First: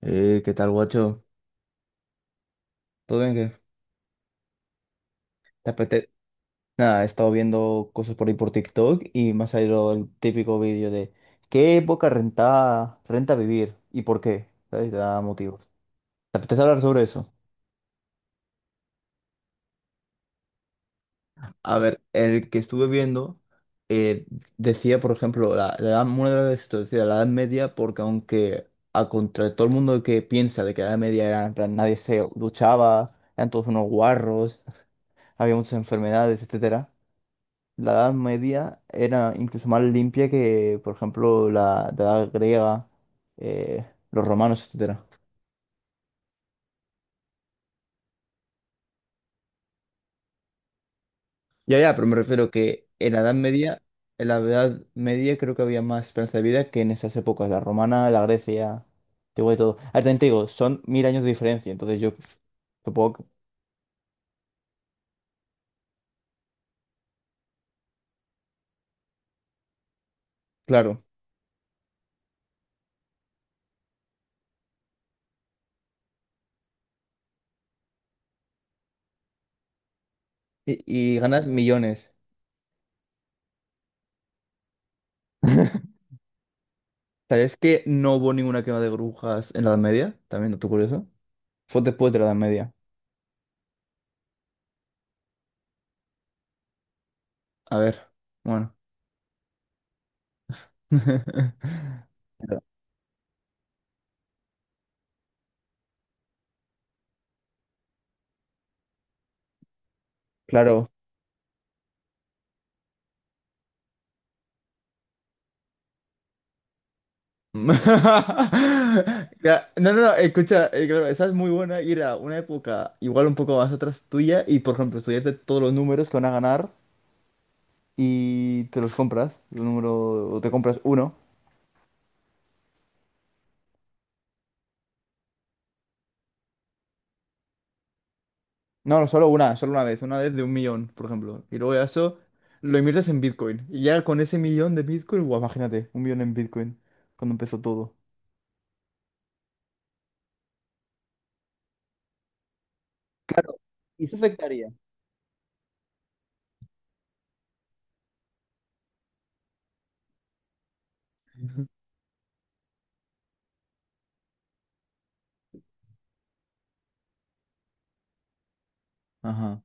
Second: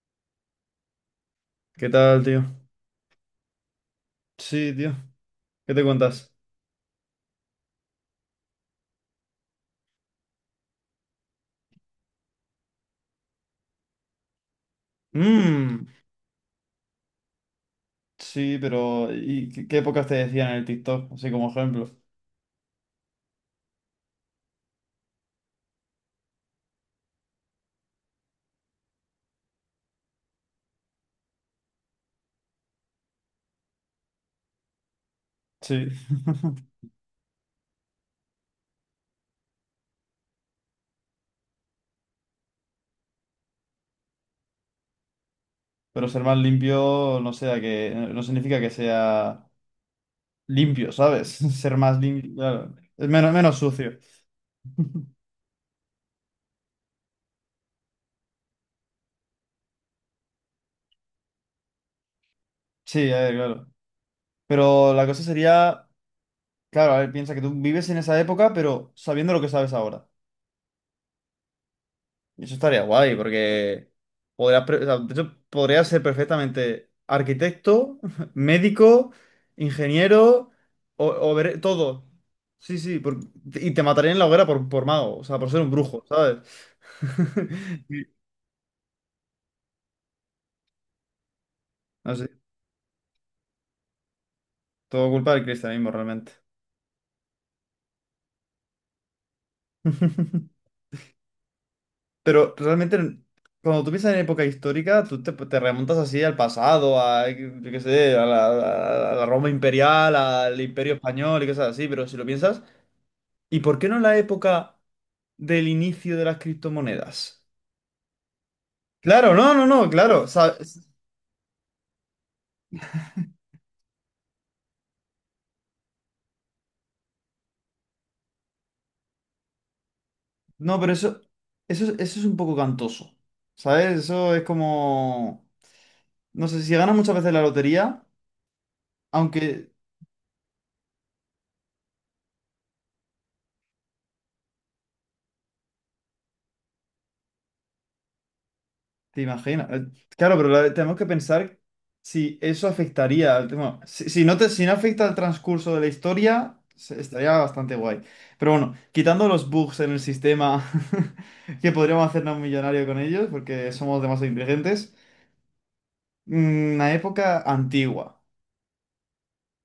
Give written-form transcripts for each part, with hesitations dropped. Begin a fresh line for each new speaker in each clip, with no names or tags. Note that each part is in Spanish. ¿Qué tal, guacho?
¿Qué tal, tío?
¿Todo bien? ¿Qué?
Sí, tío.
¿Te
¿Qué te
apetece?
cuentas?
Nada, he estado viendo cosas por ahí por TikTok y me ha salido el típico vídeo de ¿qué época renta vivir y por qué? ¿Sabes? Te da motivos.
Mmm.
¿Te apetece hablar sobre eso?
Sí, pero ¿y qué épocas te decían en el TikTok? Así como
A
ejemplo.
ver, el que estuve viendo eh, decía, por ejemplo, la edad, una de las veces decía la Edad Media, porque aunque a contra todo el mundo que piensa de que la Edad Media era, en plan, nadie se duchaba, eran todos unos guarros, había muchas
Sí.
enfermedades, etcétera. La Edad Media era incluso más limpia que, por ejemplo, la Edad griega, eh, los romanos, etcétera.
Pero ser más limpio no significa que sea limpio, ¿sabes? Ser
Ya, ya,
más
pero me
limpio,
refiero
claro.
que
Es
en la
menos,
Edad
menos
Media,
sucio.
en la Edad Media creo que había más esperanza de vida que en esas épocas, la romana, la Grecia, te digo de todo. Ah, también te digo, son mil años de diferencia, entonces yo
Sí,
supongo,
a
que-
ver, claro. Pero la cosa sería, claro, a ver, piensa que tú vives en esa época, pero sabiendo lo que sabes ahora.
claro,
Eso estaría guay, porque o sea, de hecho, podrías ser perfectamente arquitecto, médico, ingeniero,
y, y ganas
todo.
millones.
Sí, sí, y te matarían en la hoguera por mago, o sea, por ser un brujo, ¿sabes?
¿Sabes que
Y-
no hubo ninguna quema de brujas en la Edad Media? También, dato curioso. Fue después
No
de la
sé,
Edad Media.
todo culpa del cristianismo realmente.
A ver, bueno.
Pero realmente, cuando tú piensas en época histórica, tú te remontas así al pasado, a, yo qué sé, a la Roma imperial, al
Claro.
Imperio Español y cosas así, pero si lo piensas. ¿Y por qué no en la época del inicio de las criptomonedas? Claro, no, no,
Ya,
no,
no, no, no,
claro.
escucha,
¿Sabes?
claro, esa es muy buena ir a una época igual un poco más atrás tuya y, por ejemplo, estudiarte todos los números que van a ganar y te los compras, el número, o te
No,
compras
pero
uno.
eso es un poco cantoso. ¿Sabes? Eso es como. No sé, si ganas muchas veces la lotería,
No, no, solo
aunque
una vez de un millón, por ejemplo. Y luego ya eso lo inviertes en Bitcoin. Y ya con ese millón de Bitcoin, guau, imagínate, un millón en Bitcoin, cuando empezó todo.
te imaginas. Claro, pero tenemos que pensar si eso afectaría al
Claro,
tema.
y
Si,
eso
si si
afectaría.
no afecta al transcurso de la historia, estaría bastante guay. Pero bueno, quitando los bugs en el sistema
Ujú.
que podríamos hacernos millonarios con ellos, porque somos demasiado inteligentes. Una época antigua.
Ajá.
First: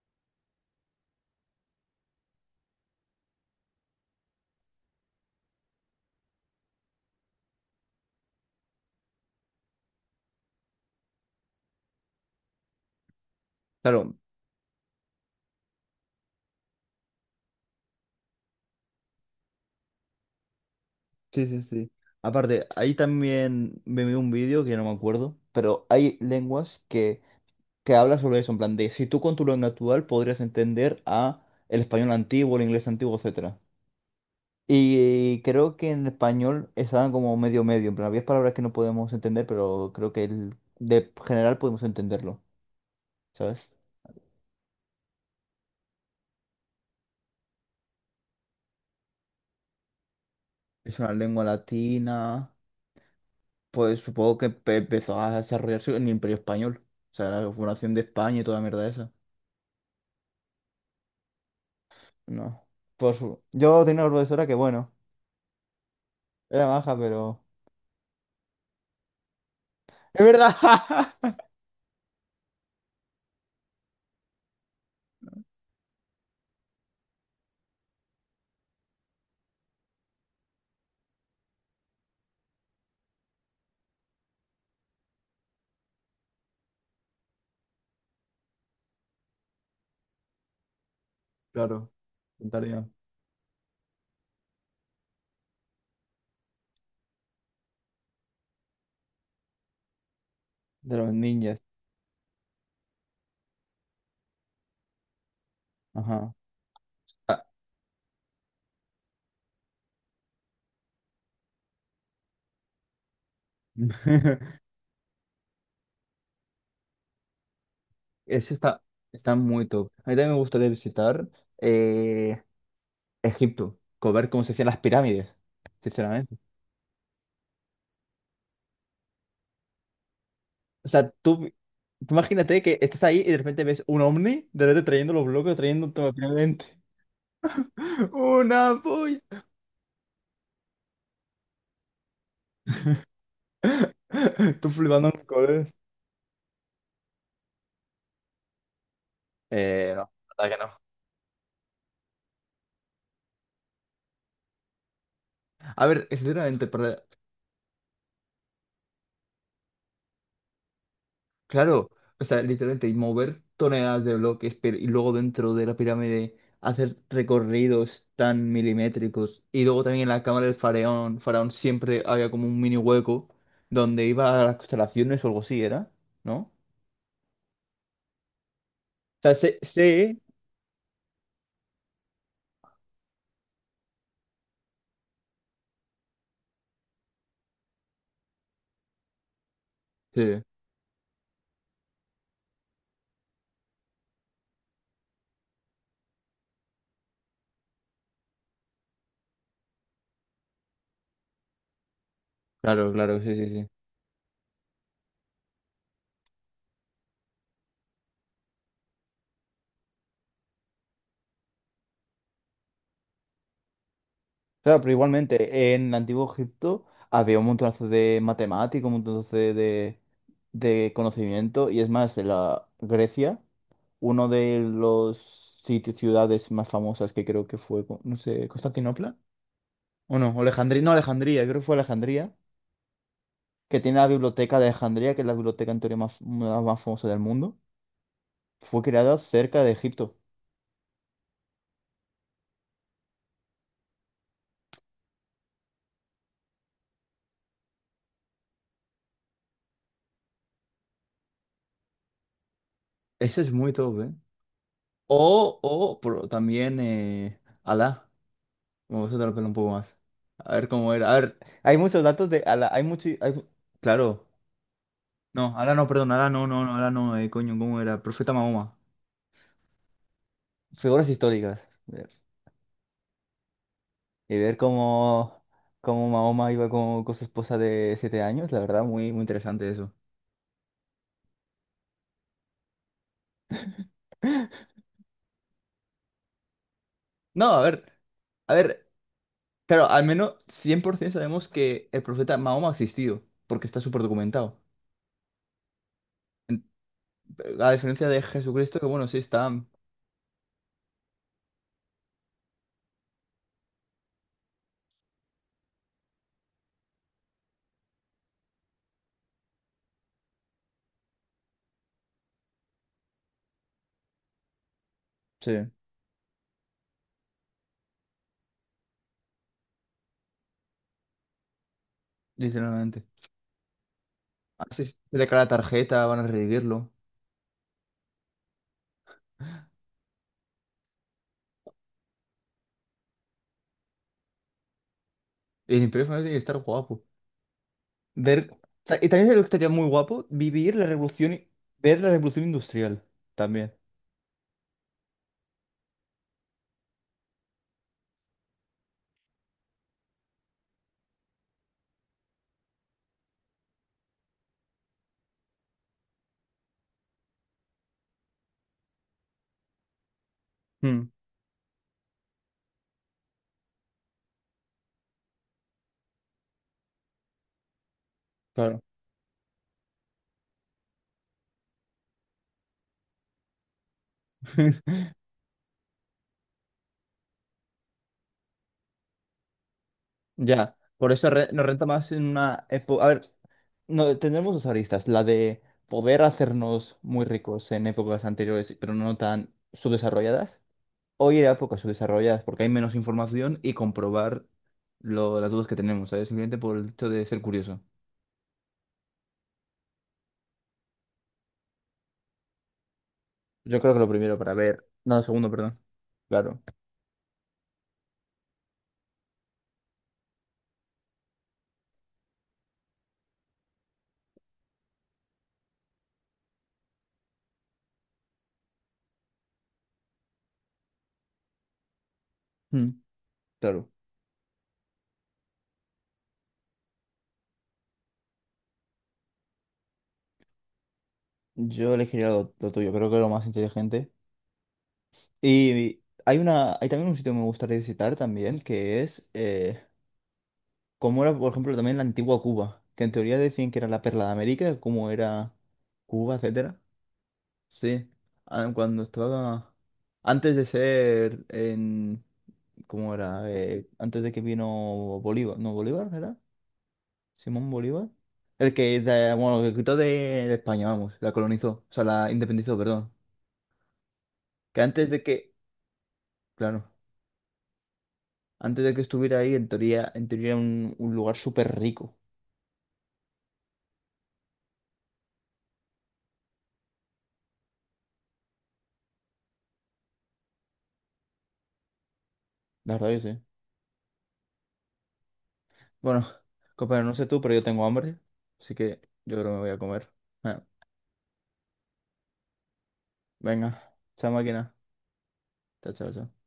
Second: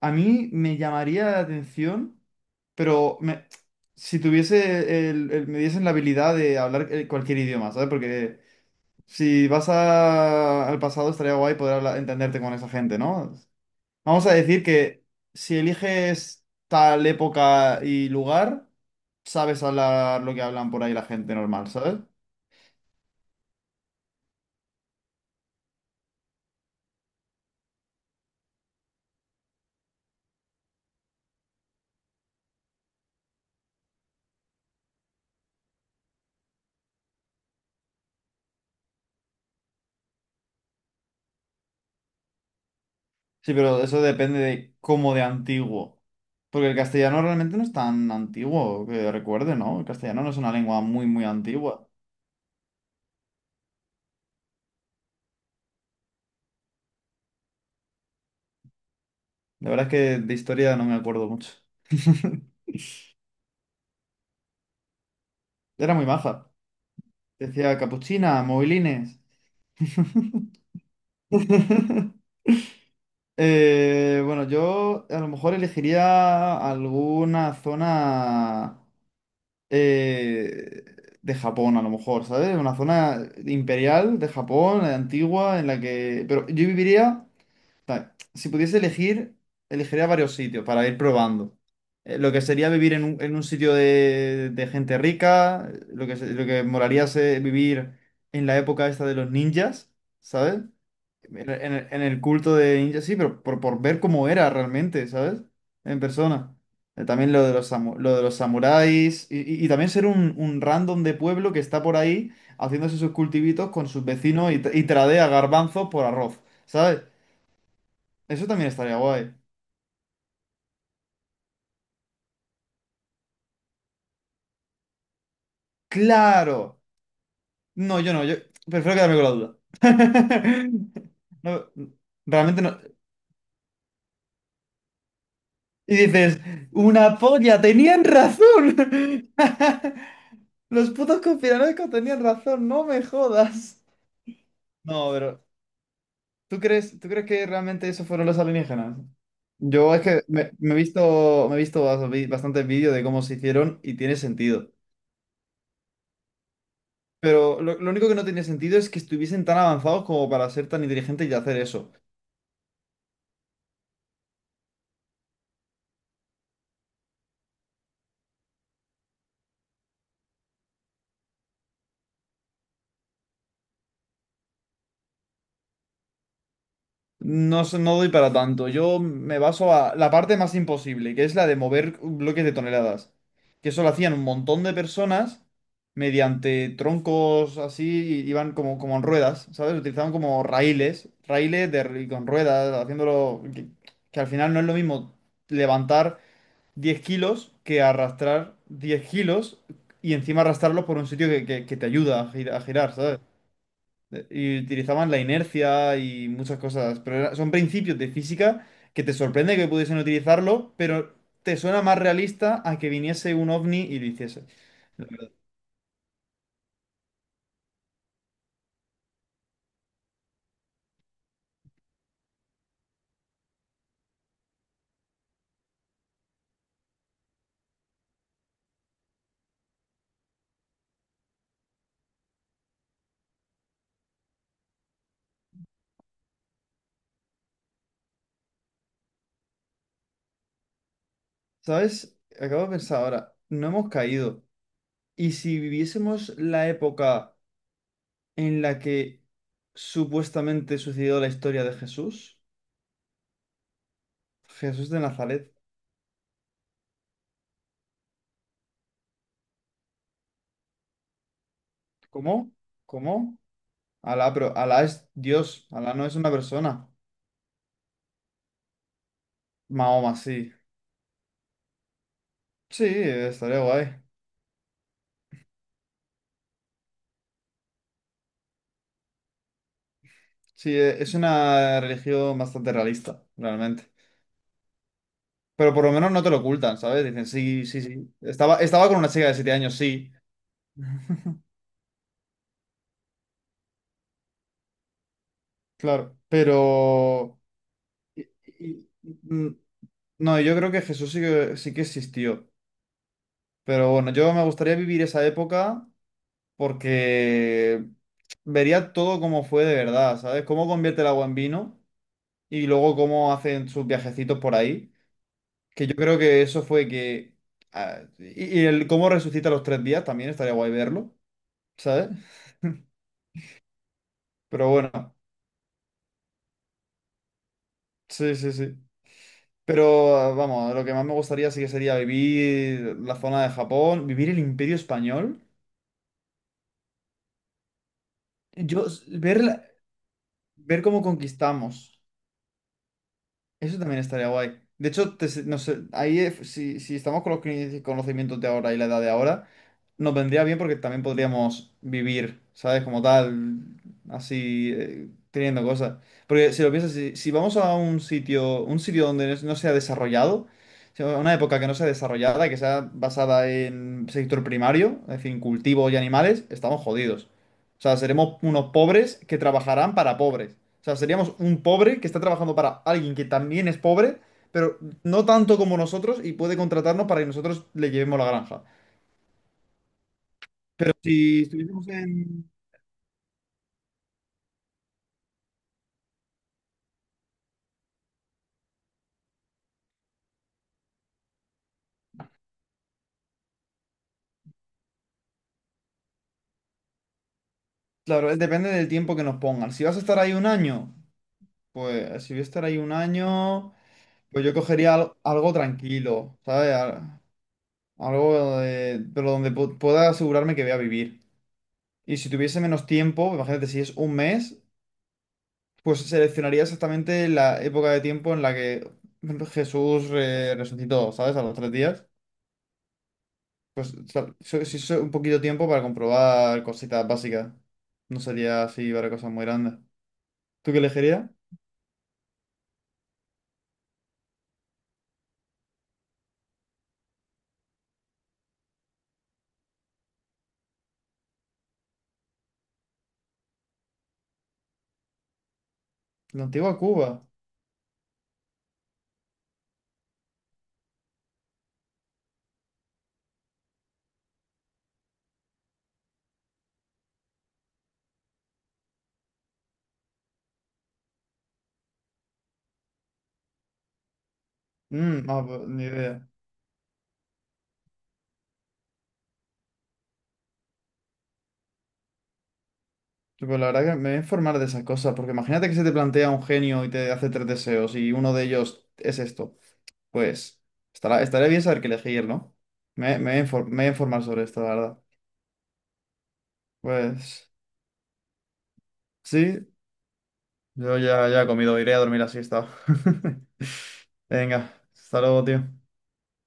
A mí me llamaría la atención, pero si tuviese me diesen la habilidad de hablar cualquier idioma, ¿sabes? Porque si al pasado estaría guay entenderte con esa gente, ¿no?
Claro,
Vamos a decir que si eliges tal época y lugar, sabes hablar lo que hablan por ahí la gente
sí, sí,
normal,
sí.
¿sabes?
Aparte, ahí también me vi un vídeo que no me acuerdo, pero hay lenguas que hablan sobre eso, en plan de si tú con tu lengua actual podrías entender a el español antiguo, el inglés antiguo, etcétera. Y creo que en español estaban como medio medio, en plan, había palabras que no podemos entender, pero creo que el- de general podemos entenderlo,
Sí,
¿sabes?
pero eso depende de cómo de antiguo. Porque el castellano realmente no es tan antiguo, que recuerde, ¿no? El castellano no es una lengua
Es
muy,
una
muy
lengua
antigua.
latina, pues supongo que empe- empezó a desarrollarse en el Imperio Español, o sea, la fundación de España y toda la mierda esa.
La verdad es que de historia no me acuerdo mucho.
No. Por su... Yo tenía una profesora que, bueno,
Era muy maja.
era baja, pero...
Decía capuchina, movilines.
¡Es verdad!
Bueno, yo a lo mejor elegiría alguna zona eh, de Japón, a lo mejor, ¿sabes? Una zona imperial de Japón, antigua, en la que... Pero yo viviría... Si pudiese elegir, elegiría varios sitios para ir probando.
Claro,
Lo que sería
tarea.
vivir en un sitio de gente rica, lo lo que molaría es vivir en la época esta de los ninjas, ¿sabes?
De los ninjas.
En el culto de ninjas, sí, pero por, ver cómo era realmente, ¿sabes? En
Ajá.
persona. También lo
Ah.
de los, lo de los samuráis y, y también ser un random de pueblo que está por ahí haciéndose sus cultivitos con sus vecinos y, y tradea garbanzos por arroz, ¿sabes? Eso
Ese
también
está,
estaría
está
guay.
muy top. A mí también me gustaría visitar eh, Egipto, co- ver cómo se hacían las pirámides, sinceramente.
¡Claro! No, yo no, yo prefiero quedarme con la duda.
O sea, tú,
No,
tú
realmente
imagínate
no.
que estás ahí y de repente ves un ovni, de repente trayendo los bloques, trayendo
Y
todo
dices,
finalmente.
una polla, tenían razón.
¡Una polla!
Los putos conspiranoicos tenían razón, no me jodas.
Tú flipando
No,
en
pero
colores.
¿tú crees que realmente eso fueron los alienígenas? Yo es
No,
que
la
me,
verdad
me he
que
visto bastantes vídeos de cómo se hicieron y tiene sentido.
no. A ver, sinceramente, para
Pero lo único que no tiene sentido es que estuviesen tan avanzados como para ser tan inteligentes y hacer
claro,
eso.
o sea, literalmente, y mover toneladas de bloques, pero, y luego dentro de la pirámide hacer recorridos tan milimétricos. Y luego también en la cámara del faraón, faraón siempre había como un mini hueco donde iba a las constelaciones o algo así, ¿era? ¿No? O
No, no doy para tanto. Yo
sea,
me
sé,
baso a la
sé-
parte más imposible, que es la de mover bloques de toneladas. Que eso lo hacían un montón de personas mediante troncos así, y iban como en ruedas, ¿sabes? Utilizaban
sí,
como raíles con ruedas, haciéndolo... Que al final no es lo mismo levantar 10 kilos que arrastrar 10 kilos y encima arrastrarlos por un sitio que te ayuda a
claro,
girar, ¿sabes?
claro, sí, sí, sí.
Y utilizaban la inercia y muchas cosas, pero son principios de física que te sorprende que pudiesen utilizarlo, pero te suena más realista a que viniese un ovni y lo hiciese.
Claro, pero igualmente, en el Antiguo Egipto había un montonazo de matemáticos, un montonazo de conocimiento, y es más, en la Grecia, uno de los sitios, ciudades más famosas que creo que fue, co- no sé, Constantinopla, o no, Alejandría, no, Alejandría, creo que fue Alejandría, que tiene la biblioteca de Alejandría, que es la biblioteca en teoría más, la más famosa del mundo, fue creada cerca de Egipto.
¿Sabes? Acabo de pensar ahora, no hemos caído. ¿Y si viviésemos la época en la que supuestamente sucedió la historia de Jesús?
Ese es muy top, ¿eh?
Jesús de Nazaret.
O, pero también, Alá. Me voy a soltar el pelo un poco más. A ver cómo era. A ver, hay muchos datos de
¿Cómo?
Ala. Hay mucho. Hay
¿Cómo?
claro.
Alá, pero Alá es
No,
Dios,
Ala no,
Alá no
perdón.
es
Ala
una
no, no, no,
persona.
Ala no. Coño, ¿cómo era? Profeta Mahoma.
Mahoma, sí.
Figuras históricas. Ver.
Sí, estaría guay.
Y ver cómo, cómo Mahoma iba con su esposa de siete años. La verdad, muy, muy interesante eso.
Sí, es una religión bastante realista, realmente. Pero por lo menos no te lo ocultan, ¿sabes? Dicen,
No, a
sí, sí,
ver.
sí.
A
Estaba,
ver.
estaba con una chica de 7 años,
Claro, al
sí,
menos 100% sabemos que el profeta Mahoma ha existido. Porque está súper documentado.
claro.
En-
Pero...
A diferencia de Jesucristo, que
y-
bueno, sí
y-
está.
mm, No, yo creo que Jesús sí que existió. Pero bueno, yo me gustaría vivir esa época porque vería todo como fue de verdad, ¿sabes? Cómo convierte el agua en vino y luego cómo hacen sus viajecitos por ahí.
Sí,
Que yo creo que eso fue que... ah, y el cómo resucita a los 3 días también estaría guay verlo, ¿sabes?
literalmente.
Pero
Así se
bueno,
le cae la tarjeta, van a revivirlo.
sí, sí, sí. Pero ah, vamos, lo que más me gustaría sí que sería vivir la zona de Japón, vivir el Imperio Español.
Y el Imperio Final tiene que estar guapo. Ver... o
Yo,
sea, y también lo que estaría muy guapo, vivir
ver
la
cómo
revolución, i- ver
conquistamos.
la revolución industrial también.
Eso también estaría guay. De hecho, no sé, ahí si estamos con los conocimientos de ahora y la edad de ahora, nos vendría bien porque también podríamos vivir, ¿sabes? Como tal, así, teniendo cosas. Porque si lo piensas, si vamos a un sitio donde no se ha desarrollado, si
Mm,
a una época que no sea desarrollada, que sea basada en sector primario, es decir, cultivo y animales, estamos jodidos. O sea, seremos unos
claro.
pobres que trabajarán para pobres. O sea, seríamos un pobre que está trabajando para alguien que también es pobre, pero no tanto como nosotros y puede contratarnos para que nosotros le llevemos la granja.
Ya,
Pero
por eso
si
re- nos renta
estuviésemos
más en
en...
una época... A ver, no, tendremos dos aristas, la de poder hacernos muy ricos en épocas anteriores, pero no tan subdesarrolladas. Hoy era épocas subdesarrolladas porque hay menos información y comprobar lo, las dudas que tenemos, ¿sabes? Simplemente por el hecho de ser curioso.
Claro, depende del tiempo que nos pongan. Si vas a estar ahí un año, pues si voy a estar ahí un año,
Yo creo que lo primero
pues
para
yo
ver.
cogería
No, lo segundo,
algo
perdón.
tranquilo,
Claro.
¿sabes? Algo pero donde pueda asegurarme que voy a vivir. Y si tuviese menos tiempo, imagínate si es un mes, pues seleccionaría exactamente la época de tiempo en la que Jesús resucitó, ¿sabes? A los 3 días.
Mm, claro.
Pues si es un poquito tiempo para comprobar cositas básicas. No sería así para cosas muy grandes. ¿Tú qué elegirías?
Yo elegiría lo tuyo, creo que es lo más inteligente. Y hay una, hay también un sitio que me gustaría visitar también, que es cómo era, por ejemplo, también la antigua Cuba, que en teoría decían que era la perla de América, cómo era Cuba,
La antigua
etcétera.
Cuba.
Sí. Ah, cuando estaba. Antes de ser en. ¿Cómo era? Antes de que vino Bolívar. No, Bolívar era. Simón Bolívar. El que, de- bueno, el que quitó de España, vamos, la colonizó, o sea, la independizó, perdón. Que antes de
Mm,
que,
no, pues, ni idea.
claro, antes de que estuviera ahí, en teoría era un lugar súper rico,
Pues la verdad que me voy a informar de esas cosas, porque imagínate que se te plantea un genio y te hace tres deseos y uno de ellos es esto. Pues estaría bien saber qué elegir, ¿no?
la verdad
Me,
que
me
sí.
voy a infor- me voy a informar sobre esto, la verdad.
Bueno, compañero, no sé tú,
Pues...
pero yo tengo hambre, así que yo creo que me
Sí,
voy a comer. Ah,
yo ya he comido, iré a dormir la siesta.
venga, chao
Venga,
máquina.
hasta luego, tío.
Chao, chao, chao.